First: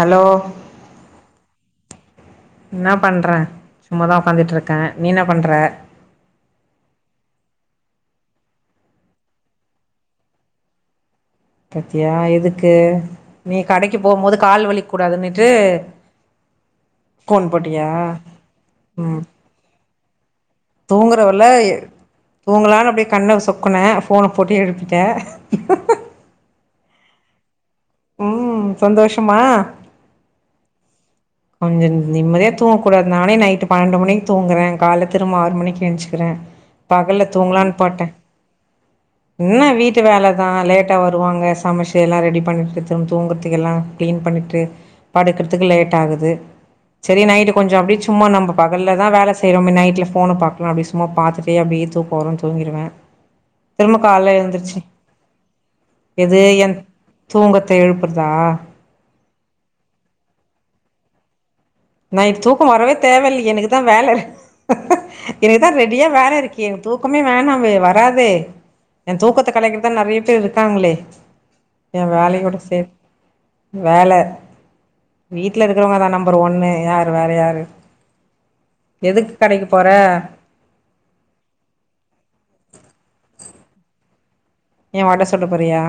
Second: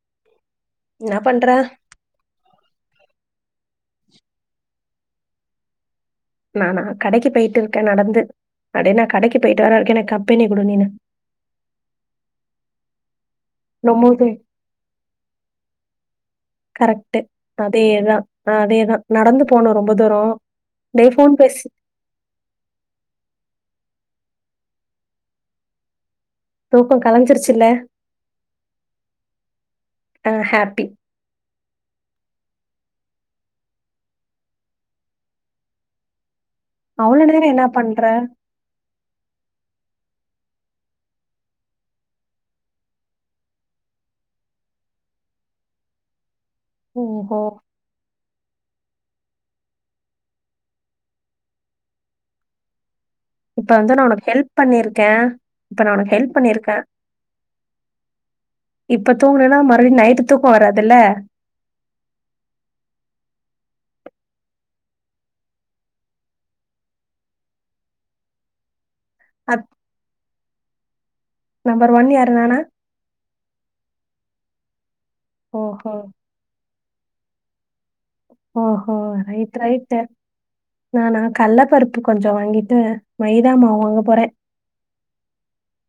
Hello என்ன பண்ற? என்ன பண்றன் சும்மாதான் உட்காந்துட்டு இருக்கேன் நீ என்ன பண்ற? நானா கடைக்கு போயிட்டு இருக்கேன் நடந்து அடே நான் கடைக்கு போயிட்டு வர வரைக்கும் எனக்கு கம்பெனி குடு நீனு. பத்தியா எதுக்கு நீ கடைக்கு போகும் ரொம்பவே போது கால் வலிக்கூடாதுன்னுட்டு கரெக்ட் அதேதான் அதேதான் ம் நடந்து போனும் ரொம்ப தூரம். டே ஃபோன் தூங்குறவல்ல பேசி தூங்கலான்னு அப்டே கண்ண சொக்குனேன் ஃபோன போட்டு எழுப்பிட்டே. தூக்கம் கலஞ்சிருச்சுல்ல ம் சந்தோஷமா? ஆ ஹாப்பி கொஞ்சோ நிம்மதியா தூங்கக்கூடாது நானே நைட்டு பன்னெண்டு மணிக்கு தூங்குற கால்ல திரும்ப ஆறு மணிக்கு ஏஞ்சுக்கிறேன் பகல்ல அவ்வளவு நேரம் என்ன தூங்கலான்னு பண்ற பாட்டேன் என்ன வீட்டு வேலதான் லேட்டா வருவாங்க சமைச்சு எல்லாம் ரெடி பண்ணிட்டு தூங் தூங்குறதுக்கு எல்லாம் கிளீன் பண்ணிட்டு படுக்குறதுக்கு லேட் ஆகுது சரி ஓஹோ நைட்டு கொஞ்சம் அப்டியே சும்மா நம்ம பகல்ல தான் வேலை செய்றோமே நைட்ல ஃபோனு பாக்கலாம் அப்டி சும்ம பாத்துட்டே அப்டியே தூக்கம் வரும் தூங்கிருவேன் இப்ப வந்து நான் உனக்கு ஹெல்ப் பண்ணிருக்கேன் இப்ப நான் உனக்கு ஹெல்ப் பண்ணிருக்கேன் தூங்கத்தை எழுப்புறதா இப்ப தூங்கனனா மறுபடியும் நைட்டுதூக்கம் வராதுல்ல நைட் தூக்கம் வரவே தேவ இலலையே எனக்கு தான் வேல எனக்குதான் ரெடியா வேல இருக்கே தூக்கமே வேணாமே வராதே என் தூக்கத்தை அத் கலக்கிறது தான் நிறைய பேர் இருக்காங்களே நம்பர் ஒன் என் யாரு வேலை ஓட நானா சே வேல வீட்ல ஓஹோ இருக்கிறவங்க தான் நம்பர் ஒன்னு யாரு வேற யாரு ஓஹோ எதுக்கு ரைட் கடைக்கு போற ரைட்டு நாநா கள்ள பருப்பு கொஞ்சம் வாங்கிட்டு மைதா மாவு வாங்க போறேன் ஏன் வாட சுட போறியா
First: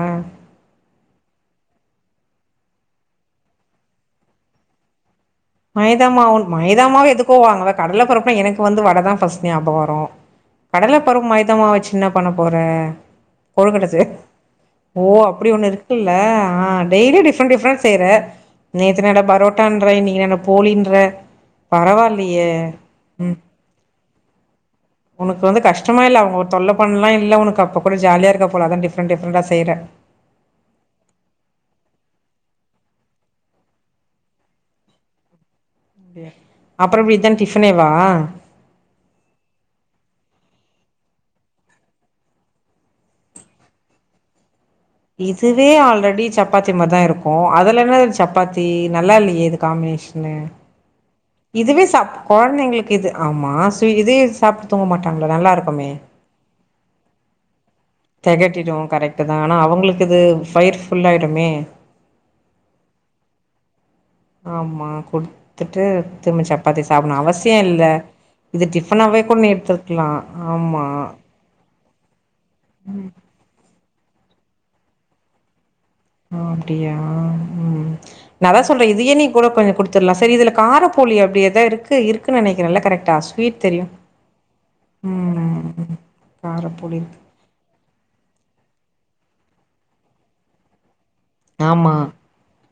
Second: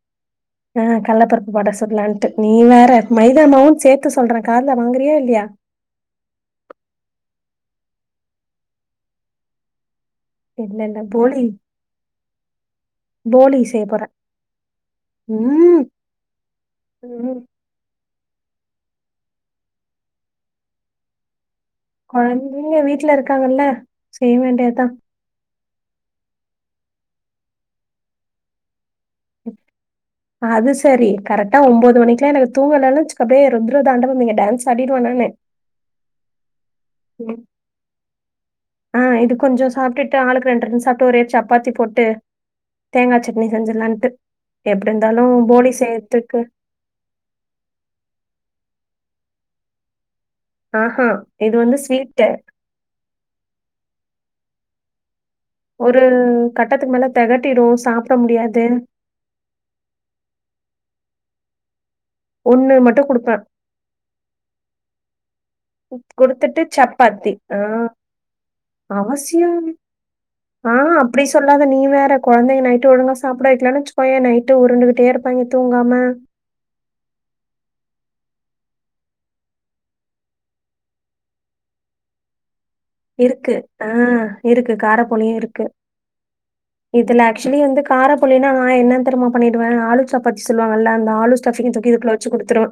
ஆ கள்ளப்பருப்பு வட சுடல்லான்ட்டு நீ வேற மைதாமாவும் சேர்த்து சொல்றேன் காதுல வாங்குறியா இல்லையா மைதாமாவும் மைதாமாவ எதுக்கோ வாங்கற கடல பறப்ப எனக்கு வந்து வடை தான் ஃபஸ்ட் ஞாபக வரும் இல்ல கடலை இல்ல பருப் போளி மைதாமாவு வச்சு என்ன பண்ண போற போளி கொழுக்கட்ட செய்ய போறேன். ஓ அப்டி ஒண்ணு ம். இருக்குல்ல ஆ டெய்லி ம். டிஃப்ரெண்ட் டிஃப்ரெண்ட் செய்ற நேத்தனடானா பரோட்டான்ற இன்னிக்கி என்னனா போலின்ற பரவால்லியே கொழந்தைங்க வீட்ல ம் இருக்காங்கல்ல செய்ய வேண்டியதான் உனக்கு வந்து கஷ்டமா இல்ல‌அவங்க தொல்ல பண்ணலாம் இல்ல உனக்கு அப்ப கூட ஜாலிய இருக்க போல அதான் டிஃப்ரண்ட் டிஃப்ரெண்டா செய்ற அது சேரி கரெக்டா ஒன்பது மணிக்கல்லாம் எனக்கு தூங்கலன்னு வச்சுக்க அப்டியே ருத்ரதாண்டவ நீங்க டான்ஸ் ஆடிடுவானுன்னே டிய அப்பறம் இதான் டிஃபனேவா ஆ இது கொஞ்சோ சாட்டுட்டு ஆளுக்கு ரெண்டு ரெண்டு சாப்ட்டு ஒரே சப்பாத்தி போட்டு தேங்காய் சட்னி செஞ்சிறலான்ட்டு எப்டி இருந்தாலும் போடி செய்றதுக்கு த்தி மாரி தான் இருக்கும் அதல என்ன சப்பாத்தி நல்லா இல்லையே இது காம்பினேஷன்னு ஆஹ இதுவே சா கொழந்தைங்ளுக்கு இது ஆமா ஸ் இது சாப்டு தூங்க மாட்டாங்ளா நல்லா இருக்கு ஒரு கட்டத்துக்கு மேல தெகட்டிடு சாப்ட முடியாது கரைக்ட்டு தா ஆனா அவங்ளுக்கு இது ஃபயர் ஃபுல் ஆயுடுமே ஒண்ணு மட்டு குடுப்பே ஆமா குடுத்துட்டு திரும்ப குடுத்துட்டு சப்பாத்தி சாப்புட்னு அவசியோ ஆ இல்ல இது டிஃபனாவே கூட நீ அவசியம் எடுத்திர்க்லா ஆ ஆமா அப்படி சொல்லாத நீ வேற கொழந்தைங்க நைட்டு ஒழுங்கா சாப்ட வைக்லனாவச்சுக்கோயே நைட்டு உருண்டு கிட்டே இருப்பாங்க தூங்காம அப்டியா ம் நா அதா சொல்றே இதையே நீ கூட கொஞ்ச குடுத்துட்லா சரி இதுல கார போலி அப்டி ஏதா இருக்கு இருக்குன்னு நெனைக்கிற கரெக்ட் இருக்கு அ இருக்கு காரப் போலியு இருக்கு ம் காரப்போலி இதுல ஆக்சுவலி வந்து காரப்போல்லினா நா என்ன தெர்மா பண்ணிடுவே ஆளு சாப்பாத்தி சொல்லுவாங்கல்ல அந்த ஆளு சப்பாத்தி தூக்கி ஆமா இதுல‌வச்சி குடுத்துருவே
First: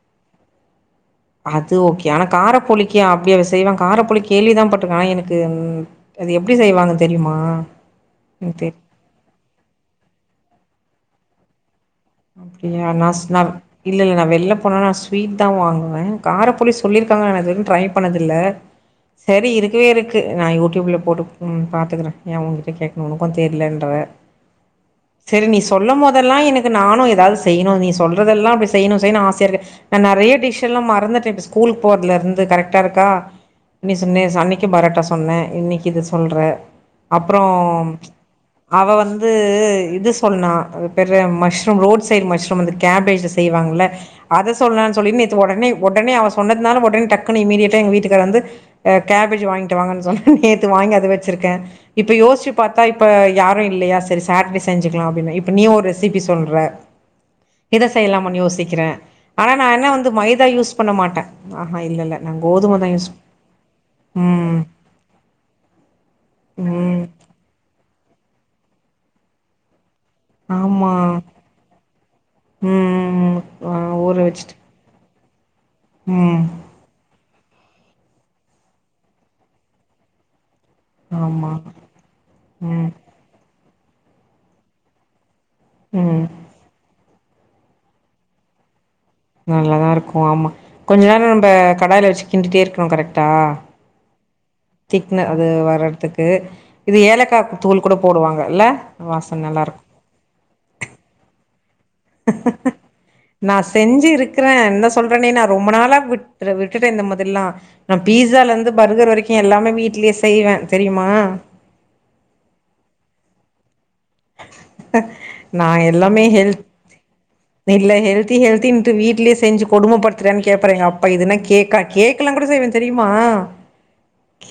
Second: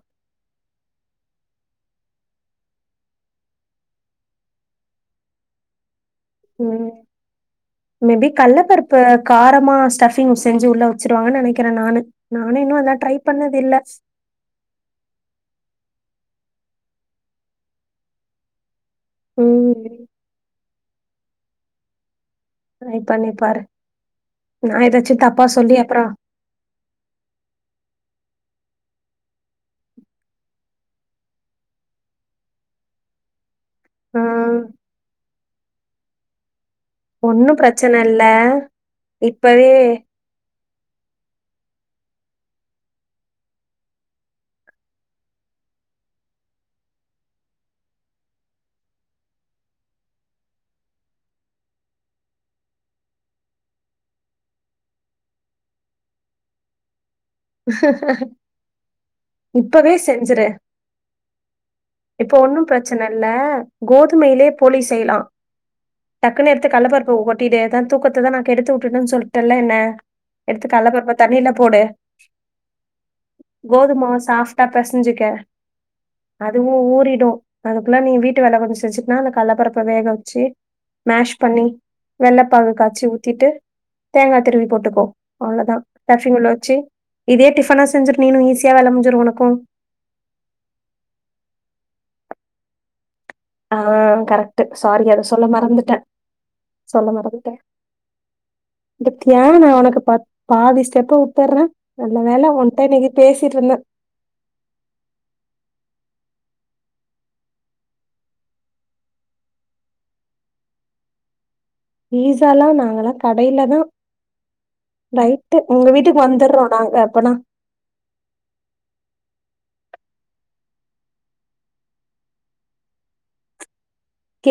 அது ஓகே ஆனா காரப்போலிக்க அப்டிய செய்வ காரப்போலி கேள்விதா பட்ருக்க ஆனா எனக்கு அது எப்டி ம். செய்வாங்க தெரியுமா ம் தெரி இப்போ காரமா ஸ்டஃபிங் செஞ்சு உள்ளே வச்சுரூவாங்கனு நெனைக்கிறே நானு நானும் இன்னும் அப்டியா அதான் ட்ரை நஸ் நா பண்ணது இல்ல இல்ல நா வெள்ள போனா நா ஸ்வீட்தா வாங்குவே காரபோலி சொல்லிருக்காங்க நா இதவரைக்கு ட்ரை பண்ணதில்ல சரி இருக்கவே ம். இருக்கு நா யூடியூப்ல போட்டு பாத்துக்குறே ஏ உங்கிட்ட ட்ரை கேட்கணு பண்ணி உனக்கு பாரு. தெரியலன்ற நான் ஏதாச்சும் தப்பா சரி நீ சொல்லி சொல்ல அப்புறம் மோதெல்லா எனக்கு நானு ஏதாவது செய்யணு நீ சொல்றதெல்லா அப்டி செய்ணு செய்ணு ஆசையார்க்கு நா நறைய டிஷ்ஷெல்லா மறந்துட்டே இப்ப ஸ்கூலுக்கு போறதுல இருந்து கரெக்டா இருக்கா நீ சுன்னே ஆ. அன்னைக்கு பரோட்டா சொன்ன இன்னைக்கு இத சொல்ற அப்றோ ஒண்ணும் பிரச்சனை இல்ல. அவ வந்து இப்பவே இது சொன்னா அது பேரு mushroom road side mushroom வந்து கேபேஜ்ல செய்வாங்கள்ல அத சொல்லானு சொல்லி நேத்து ஒடனே ஒடனே அவ சொன்னத்னால ஒடனே டக்குனுு இமீடியட்டா எங்க வீட்டுக்காரு வந்து எ கேபேஜ் வாங்கிட்டு வாங்கன்னு சொன்னா நேத்து வாங்கி அத வச்சிருக்கே இப்ப யோசிச்சி பாத்தா இப்ப யாரு இல்லியா சேரி சாட்டடே செஞ்சிக்லா அப்டின்னு இப்ப நீ ஒரு ரெசிபி சொல்ற இத செய்லாமான் யோசிக்ற ஆனா நா என்ன இப்பவே வந்து செஞ்சுரு. மைதா யூஸ் பண்ணமாட்டே இப்ப ஒன்னு பிரச்சனல்ல கோதுமையிலே ம் போலி செய்லா டக்குன்னு எடுத்து ம் கல்லபருப்ப கொட்டிடு அத தூக்கத்ததா நா கெடுத்துவுட்டுடன்னு சொல்ட்டல்ல என்ன எடுத்து ஆமா கடலப்பருப்ப ம் ம் ஆ கோதுமாவ ஊற வச்சுட்டு சாஃப்டா பெசஞ்சிக்க ம் அதுவு ஊ ஊறிடு அதுக்குல்லா நீ வீட்டு வேல கொஞ்சோ செஞ்சிட்னா அந்த கல்லபருப்ப வேக வச்சி மேஷ் ஆமா பண்ணி வெள்ளப்பாகு ம் காச்சி ஊத்திட்டு தேங்கா திருவி போட்டுக்கோ அவ்ளோதா ம் ஸ்டஃபிங் உள்ள வச்சி இதே டிஃபனா செஞ்சிடு நீனு ஈஸியா வேல முஞ்சிரு ஒன நல்லாதா இருக்கு ஆமா கொஞ்சோ நேரோ நம்ம கடாயில வச்சி கிண்டிட்டே இருக்கணு கரக்ட்டா ஆ கரக் திக்ன அது வரத்துக்கு இது ஏலக்கா தூள் கூட போடுவாங்க இல்ல இந்த வாசன நல்லா தியனா இருக்கு உனக்கு பா பாதி ஸ்டெப்பு உட்டர்றே நல்ல வேல ஒன்ட்ட இன்னிக்கு பேசிட்ருந்தே க்கிறே என்ன சொல்றேனே நா ரொம்பநாளா விட்ர விட்டுட்டே இந்தமாதிரில்லா நா பீஸால இருந்து பர்கர் வரைக்கு எல்லாமே வீட்லியே செய்வே தெரியுமா பீஸாலா நாங்கல்லா கடையிலதா ரைட்டு நா உங்க வீட்டுக்கு எல்லாமே ஹெல்த் வந்தற்றோ நாங்க அப்பனா இல்ல ஹெல்தி ஹெல்த்தின்ட்டு வீட்லியே செஞ்சி கொடுமபடுத்தறனு கேப்பாரு எங்க அப்பா இதுன கேக்கா கேக்கலா கூட செய்வே தெரியுமா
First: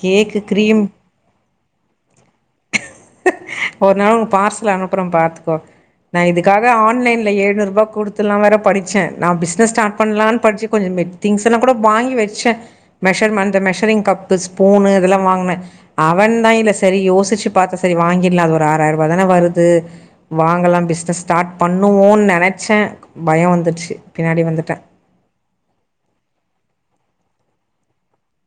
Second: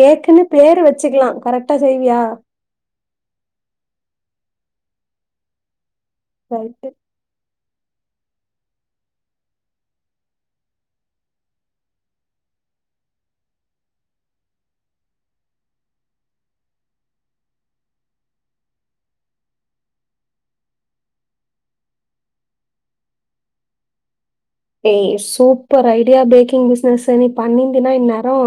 கேக்கு பேரு கிரீம் வச்சிக்லா கரக்டா செய்வியா ஒரு நாள் உனுக்கு பார்சல் அனுப்ற பாத்துக்கோ நா இதுகாக ரைட்டு ஆன்லைன் ல்ல எழுநூறு ரூபா குடுத்துலா வேற படிச்சே நா பிஸ்னஸ் ஸ்டார்ட் பண்லான் படிச்சி கொஞ்சம திங்ஸ் இத்தனா கூட வாங்கி வெச்சே மெஷர்மெண்ட் மெஷரிங் கப்பு ஸ்பூனு இதெல்லா வாங்னே அவன் தா இல்ல சரி யோசிச்சி பாத்தா சரி வாங்கிலா அது ஒரு ஆறாயிரூவா தான வருது து வாங்கலா பிஸ்னஸ் ஸ்டார்ட் பண்ணுவோன் நெனைச்சே பயொ வந்துருச்சி பின்னாடி வந்துட்டே ஏய் சூப்பர் ஐடியா பேக்கிங் பிஸ்னஸ் நீ பண்ணிந்தீனா இந்நேரோ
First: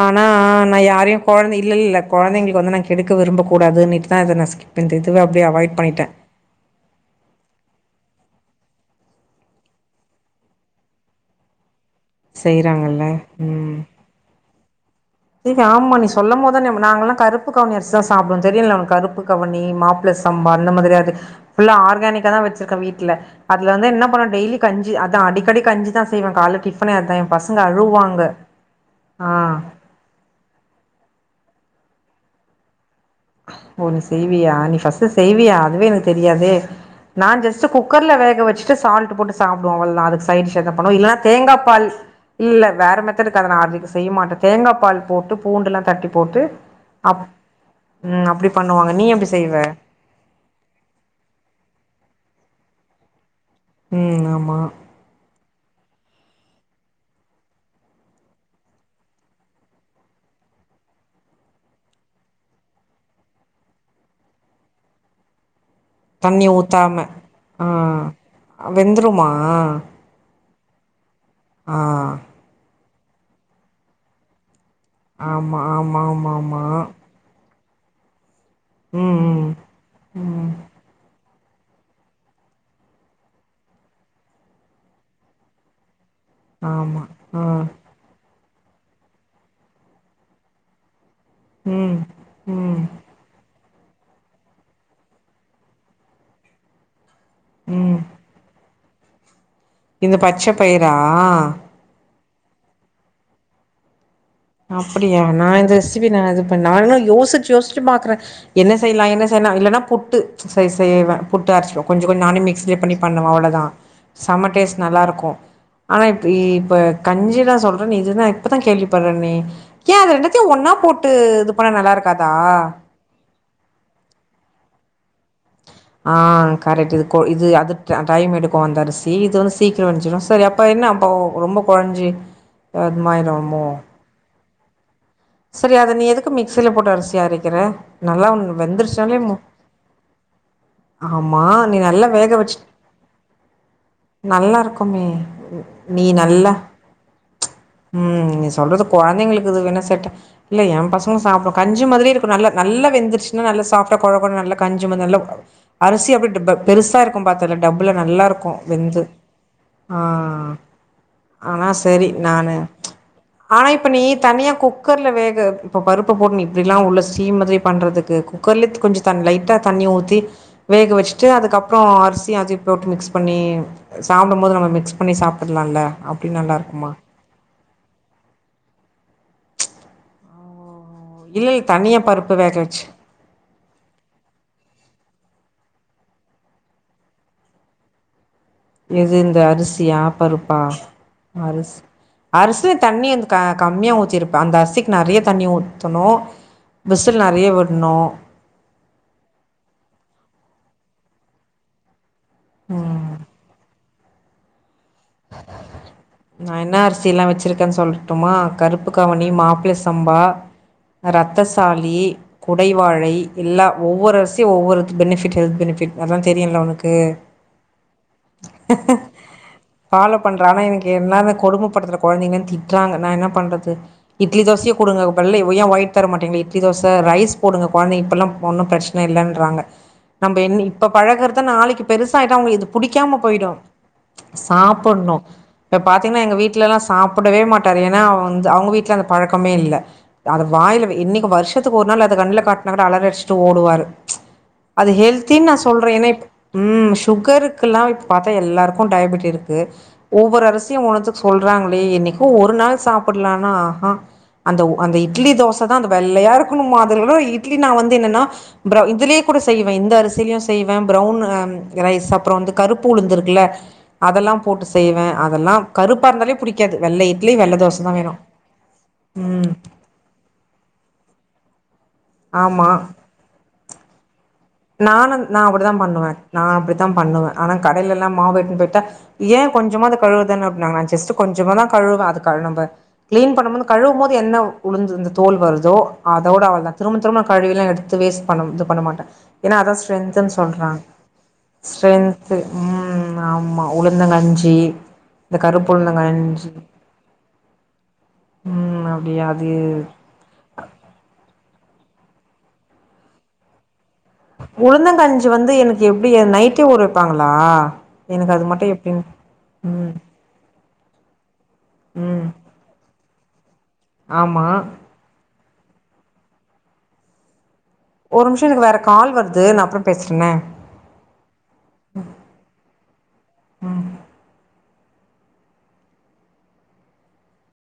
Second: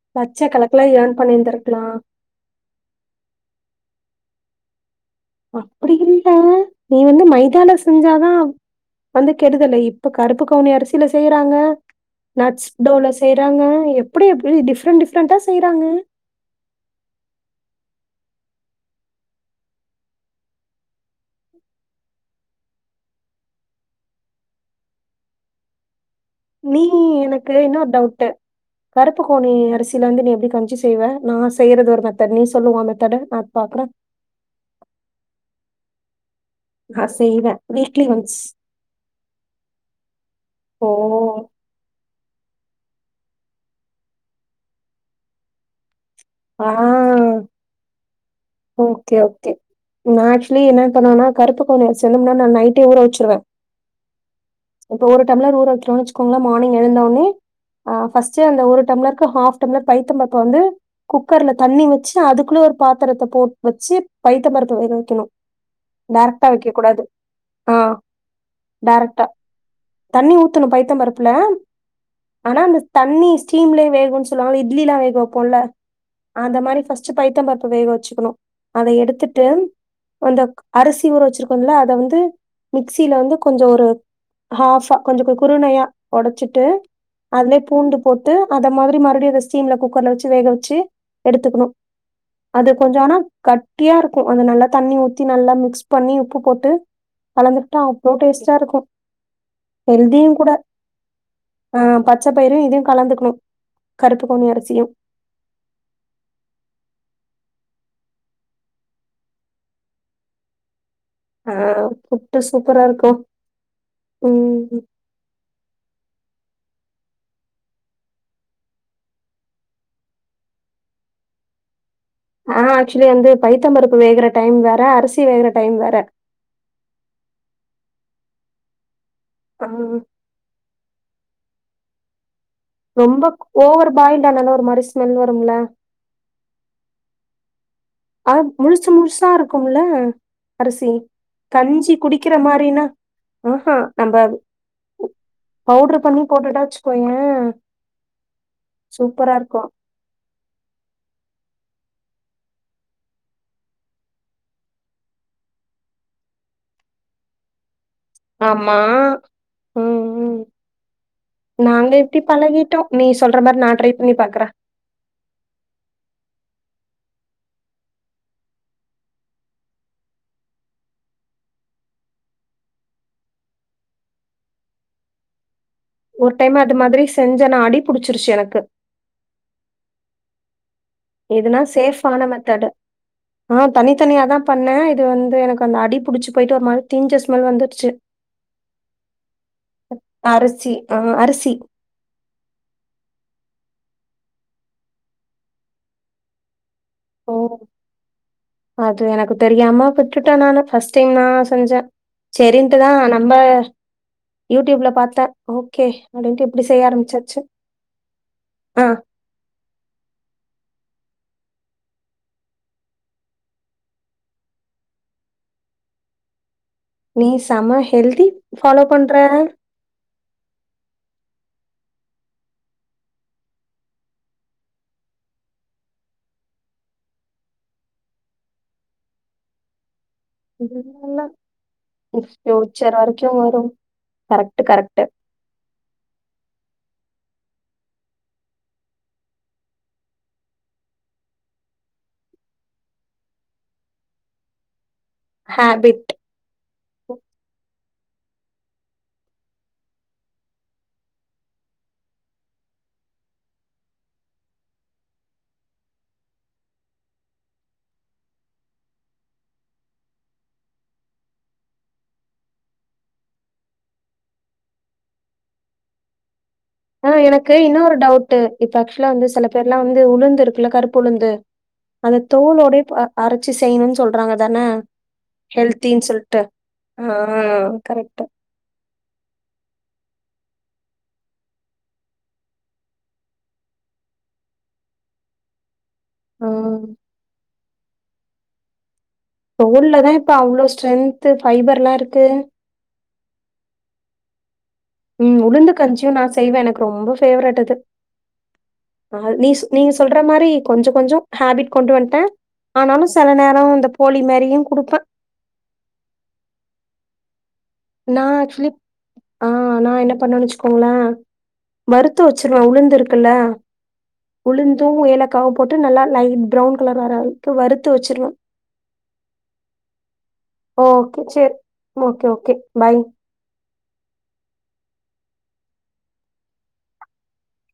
ஆனா லட்ச நா கணக்குல யாரையு ஏர்ன் கொழந்த இல்ல பண்ணியிருந்திருக்கலா இல்ல கொழந்தைங்களுக்கு வந்து நா கெடுக்க விரும்ப கூடாதுன்னிட்டு தா அத ஸ்கிப்பன்துவே அப்டியே அவாய்ட் பண்ணிடே ட் ஆ நீ வந்து மைதால செஞ்சாதா வந்து கெடுதலு இப்ப கருப்பு கவுனி அரிசில செய்யறாங்க நட்ஸ் செய்றாங்கல்ல டோல செய்யறாங்க எப்டி எப்டி டிஃப்ரெண்ட் டிஃப் து ஆமா நீசொ சொல்லம் போதா ஞாப நாங்கல்லா கருப்பு கவனி அரிசிதா சாப்டுவோ தெரியுல ஒனக்கு கருப்பு கவுனி மாப்ள சம்பா அந்த மாதிரியாது ஃபுல்லா ஆர்கானிக்கா தா வச்சிருக்கன் வீட்டுல அதுல வந்து என்ன பண்ணு டெய்லி கஞ்சி அதா அடிக்கடி கஞ்சி தா செய்வே கால்ல நீ டிஃபனே அதா எ எனக்கு பசங்க இன்னொரு டவுட்டு அழுவாங்க ஆ கருப்புகவுணி அரிசி லருந்து நீ எப்டி கஞ்சி செய்வ நா செய்யறது ஒரு மெத்தேடு நீ சொல்லு ஒ மெத்தேட ஓ நீ செய்வியா நீ ஃபஸ்டு செய்வியா அதுவே எனக்கு தெரியாதே நான் நா செய்வேன். ஜஸ்ட் வீக்லி குக்கர்ல ஒன்ஸ். வேக வச்சுட்டு சால்ட் போட்டு சாப்டுவ அவ்ளதா அது சைடுஸ் எதா ஓ! பண்ணுவ இல்லனா த தேங்கா பால் இல்ல வேற மேத்தேடு கத நா ஆர செய்ய மாட்டே தேங்காபால் போட்டு பூண்டெல்லா தட்டி போட்டு ஆ. அப் ம் அப்டி பண்ணுவாங்க நீ எப்டி செய்வ நா ஆக்சுலி என்ன பண்ணுவனா கருப்புக்கவுனி அரிசி வந்து முன்னனால் நைட்டே ஊற வச்சிருவே ம் ஆமா இப்ப ஒரு டம்ளர் ஊறவைக்ரோன்னு வச்சிகோங்கள மானிங் எழுந்தோனே ஆ ஃபஸ்டு அந்த ஒரு டம்ளருக்கு ஹாவ் டம்ளர் பய்தம்பருப்ப வந்து குக்கர்ல தண்ணி வச்சி அதுக்குள்ள ஒரு பாத்திரதபோட் வச்சி பைய்த பருப்ப வேக வைக்கணு தண்ணி டேரக்டா வெக்க கூடாது ஊத்தாம ஆ டேரக்டா வெந்துருமா தண்ணி ஊத்துணு பைய்த்த பருப்புல ஆ ஆனா அந்த தண்ணி ஸ்டீம்லயே வேகுன் சொல்வாங்கல்ல இட்லிலா வேகு ஆமா ஆமா ஆமா அந்த ஆமா மாரி ஃபஸ்டு பய்த்தம் பருப்ப வேக வச்சுகணு அத எடுத்துட்டு ம் ம் அந்த ம் க் அரிசி ஊற வச்சிருக் கோல அத வந்து மிக்சியில வந்து கொஞ்ச ஒரு ஹாவ்வா கொஞ்ச குறுணையா ஒடச்சிட்டு ஆமா ஆ அதுலே பூண்டுப் போட்டு அத மாதிரி மறுபடியும் அத ஸ்டீம்ல குக்கர்ல வச்சி வேக வச்சி எடுத்துக்குணு ம் அது ம் கொஞ்சொ ஆனா கட்டியா இருக்கூ அத நல்லா தண்ணி ஊத்தி நல்லா மிக்ஸ் பண்ணி உப்பு போட்டு கலந்துவிட்டா ம் அவ்ளோ டேஸ்ட்டா இருக்கூ இந்த ஹெல்தியு பச்ச கூட பயிரா ஆ பச்ச பயிரு இதயு கலந்துகுணு கருப்புகவுனி அரிசியு அப்டியா நா இந்த ரெசிபி நா இது பண்ல நா யோசிச்சி யோசிச்சி பாக்ற என்ன செய்லா என்ன செய்லா இல்லனா புட்டு செய் செய்வ ஆ புட்டு அரச்சுவோ கொஞ்ச கொஞ்ச புட்டு நானும் மிக்ஸிலே சூப்பரா பண்ணி இருக்கும். பண்ணுவ அவ்ளதா சம ம். டேஸ்ட் நல்லாயிருக்கும் ஆனா இப்ப இப்ப கஞ்சி தா சொல்ற இது தா இப்பதா கேள்விப்பட்ற நீ ஏ அது ரெண்டத்தையும் ஒன்னா போட்டு இது பண்ணா நல்லா இருக்காதா ஆக்சுலி வந்து பைய்த்தம்பருப்பு வேகுற டைம் வேற அரிசி வேகுற டைம் வேற ஆ கரெக்ட் இது இது அது டைம் எடுக்கும் அந்த அரிசி இது வந்து ஆ சீக்கிரம் வஞசிடும் சரி அப் அப்ப என்ன அப்ப ரொம்ப கொழஞ்சி ரொம்ப ஓவர் பாயில்ட் ஆனவுன ஒரு மாரி ஸ்மல் வரு சரி அத நீ எதுக்கு மிக்சில போட்டு அரிசி அரக்கற நல்லா ஆனா முழுசு வெந்துருச்சானாலே முழுசா இருக்கும்ல அரிசி. ஆமா நீ கஞ்சி நல்லா குடிக்கிற வேக வச்சி மாரின்னா ஆஹா நம்ப நல்லாருக்குமே பவுடர் நீ பண்ணி நல்லா போட்டுட்டா வச்சுக்கோயேன் உம் நீ சொல்றது சூப்பரா கொழந்தைங்களுக்கு இது இருக்கும். வேணா செட்டா இல்ல ஏ பசங்க சாப்புடு கஞ்சி மாதிரி இருக்கு நல்ல நல்லா வெந்துருச்சினா நல்லா சாஃப்டா கொழகொழ நல்லா கஞ்சு மாரி நல்லா அரசி அப்டி டிப்பா பெருசா இருக் கும் பாத்தல டப்புல நல்லா இருக்கும் ஆமா. வெந்து ஆ ம், ம். ஆனா நாங்க சரி இப்டி நானு பழகிட்டோம். நீ சொல்ற மாரி ஆனா நான் இப்ப ட்ரை நீ பண்ணி பாக்குறேன். தனியா குக் குக்கர்ல வேக இப்போ பருப்ப போட்டு நீ இப்டிலா உள்ள சீம் மாரி பண்றதுக்கு குக்கர்லே கொஞ்ச தன் லைட்டா தண்ணி ஊத்தி வேக வச்சுட்டு அதுக்கப்பறம் அரிசியு அதயும் போட்டு மிக்ஸ் பண்ணி சாப்டும் போது நம்ம மிக்ஸ் பண்ணி சாப்டுல்லா இல்ல ஒரு டைம் அது மாரி செஞ்சனா அடி புடிச்சிருச்சி எனக்கு இல்ல இதுனா இல்ல தனியா சேஃவ்வான பருப்பு வேக மெத்தடு வச்சு ஆ தனி தனியா தா பண்ண இது வந்து எனக்கு அந்த அடி புடிச்சு போயிட்டு ஒரு மாரி தீஞ்ச ஸ்மெல் வந்துடுச்சு எது இந்த அரிசியா பருப்பா அரிசி ஆ அரிசி அரிசில தண்ணி க கம்மியா ஊத்திருப்ப அந்த அரிசிக்கு நறைய தண்ணி ஊத்தணு விசில் ஓ! நறைய விட்ணு அது எனக்கு தெரியா விட்டுட்ட நானு ஃபஸ்ட் டைம் நா செஞ்ச சரின்ட்டுதா நம்ம யூ டியூப்ல பா்த்து நா இனா அரிசில்லாம் வச்சிருக்க சொல்லட்டுமா ஆ கருப்புக்கவுணி மாப்பள சம்பா ரத்தசாலி குடைவாழை எல்லா ஒவ்வொரு அரிசியு ஒவ்வொரு பெனிபிட் ஹெல்த் பெனிபிட் அதா தெரியுல்ல உனக்கு நீ சம ஹெல்தி ஃபாலோ பண்ற ஃபாலோ பண்ற ஆனா எனக்கு என்னான கொடுமபடுதுற கொழந்தைங்கன் திட்டுறாங்க நா இனா பண்றது இட்லி தோசயே குடுங்க இப்ப கட்ல ஏ வாய்த்தரமாட்டீங்க இட்லி தோச ரைஸ் போடுங்க கொழந்த இப்பெல்லா ஒன்னு பிரச்ச னல்லன்றாங்க நம்ம என்னி இப்ப இல்லல்ல பழகறத நாளைக்கு பெருசா ஆயிட்டா அவங்களுக்கு இது ஃபியூச்சர் புடிக்காம வரைக்கும் போயிடும் வரும். Correct correct. ஒண்ணு இப்ப பாத்தீங்கன்னா எங்க வீட்லல்லாம் சாப்டவே மாட்டாரு ஏன்னா அவ வந்து அவங்க வீட்ல அந்த பழக்கமே இல்ல அது வாயில வை இன்னிக்கு வருஷத்துக்கு ஒரு நாள் அத கண்ணுல காட்டினா கூட அலர அடிச்சுட்டு ஓடுவாரு அது ஹெல்த்தின்னு நா சொல்ற ஹேபிட். ம் சுகருக்குல்லாம் பத்தா எல்லாருக்கும் டயபெட்டி இருக்கு ஒவ்வொரு அரசியும் ஒனுதுக்கு சொல்றாங்களே என்னிக்கோ ஒரு நாள் சாப்பலானா ஆஹான் அந்த அந்த இட்லி தோச தா அந்த வெள்ளையாருக்குன்மா அதுல தா இட்லி நான் வந்து என்னன்னா இதுலயே கூட செய்வேன் இந்த அரிசிலயும் செய்வேன் பிரவுன் ரைஸ் அப்றம் வந்து கருப்பு உளுந்துருக்குல அதல்லாம் போட்டு செய்வேன் அதல்லாம் கருப்பா இருந்தாலே புடிக்காது ஆ வெள்ள இட்லி எனக்கு வெள்ள தோச தா இன்னொர் வேணு டவுட் இப்ப ஆக்சுவலா வந்து சில ம் பேர்லாம் வந்து உளுந்து இருக்குல கருப்பு உழுந்து அந்த ஆமா தோலோடயே ப அரைச் சு செய்ணுன்னு சொல்றாங்கதான நானு நா அப்டிதா ஹெல்தின்னு பண்ணுவே சொல்ட்டு நா அப்டித்தா அ பண்ணுவே ஆனா ஹ கடைலலா கரெக்ட்டு [unintelligible] ஏ கொஞ்சமா அத கழுவுதானு அப்பட்னாங்க நா ஜஸ்ட் கொஞ்சமா தா கழுவுவே அது கழுவ்னம்ப கிளீன் பண்ணும் போது கழுவும்போது என்ன உளுந்து இந்த தோல் வருதோ அதோட ஆ அவ்ளோ தா திரும்ப திரும்ப நா கழுவி எல்லா எடுத்து வேஸ்ட் பண்ண இது பண்ண மாட்டே ஏன்னா அதா தோல்ல தான் இப்ப ஸ்ட்ரென்த்துன் அவ்ளோ சொல்றாங்க ஸ்ட்ரென்த்து ஃபைபர்லாம் இருக்கு. ஸ்ட்ரென்த்து ம் ஆமா உளுந்தங்கஞ்சி ம் இந்த உளுந்து கஞ்சியு நா கருப்புளுந்தங்கஞ்சி செய்வே எனக்கு ரொம்ப ஃபேவரட் அது ம் அப்டியா நீ அது நீ சொல்ற மாதிரி கொஞ்சோ கொஞ்சோ ஹேபிட் கொண்டு வந்துட்டே ஆனாலு சில நேரோ இந்தப் உளுந்தங்கஞ்சி வந்து எனக்கு எப்டி நைட்டே ஊர வைப்பாங்களா நா ஆக்சுவலி ஆ நா என்ன பண்னுவேனு வச்சுக்கோங்களே ம் வருத்த வச்சு ருவே உளுந்து இருக்குல்ல ஆமா உளுந்தும் ஏலக்காவு போட்டு நல்லா லைட் ப்ரவுன் கலர் வராது த்து வருத்து வச் ஒரு நிமிஷம் எனக்கு வேறு கால் வருது நா அப்றோ பேசுறனே ஓகே செரி ஓகே ஓகே பாய்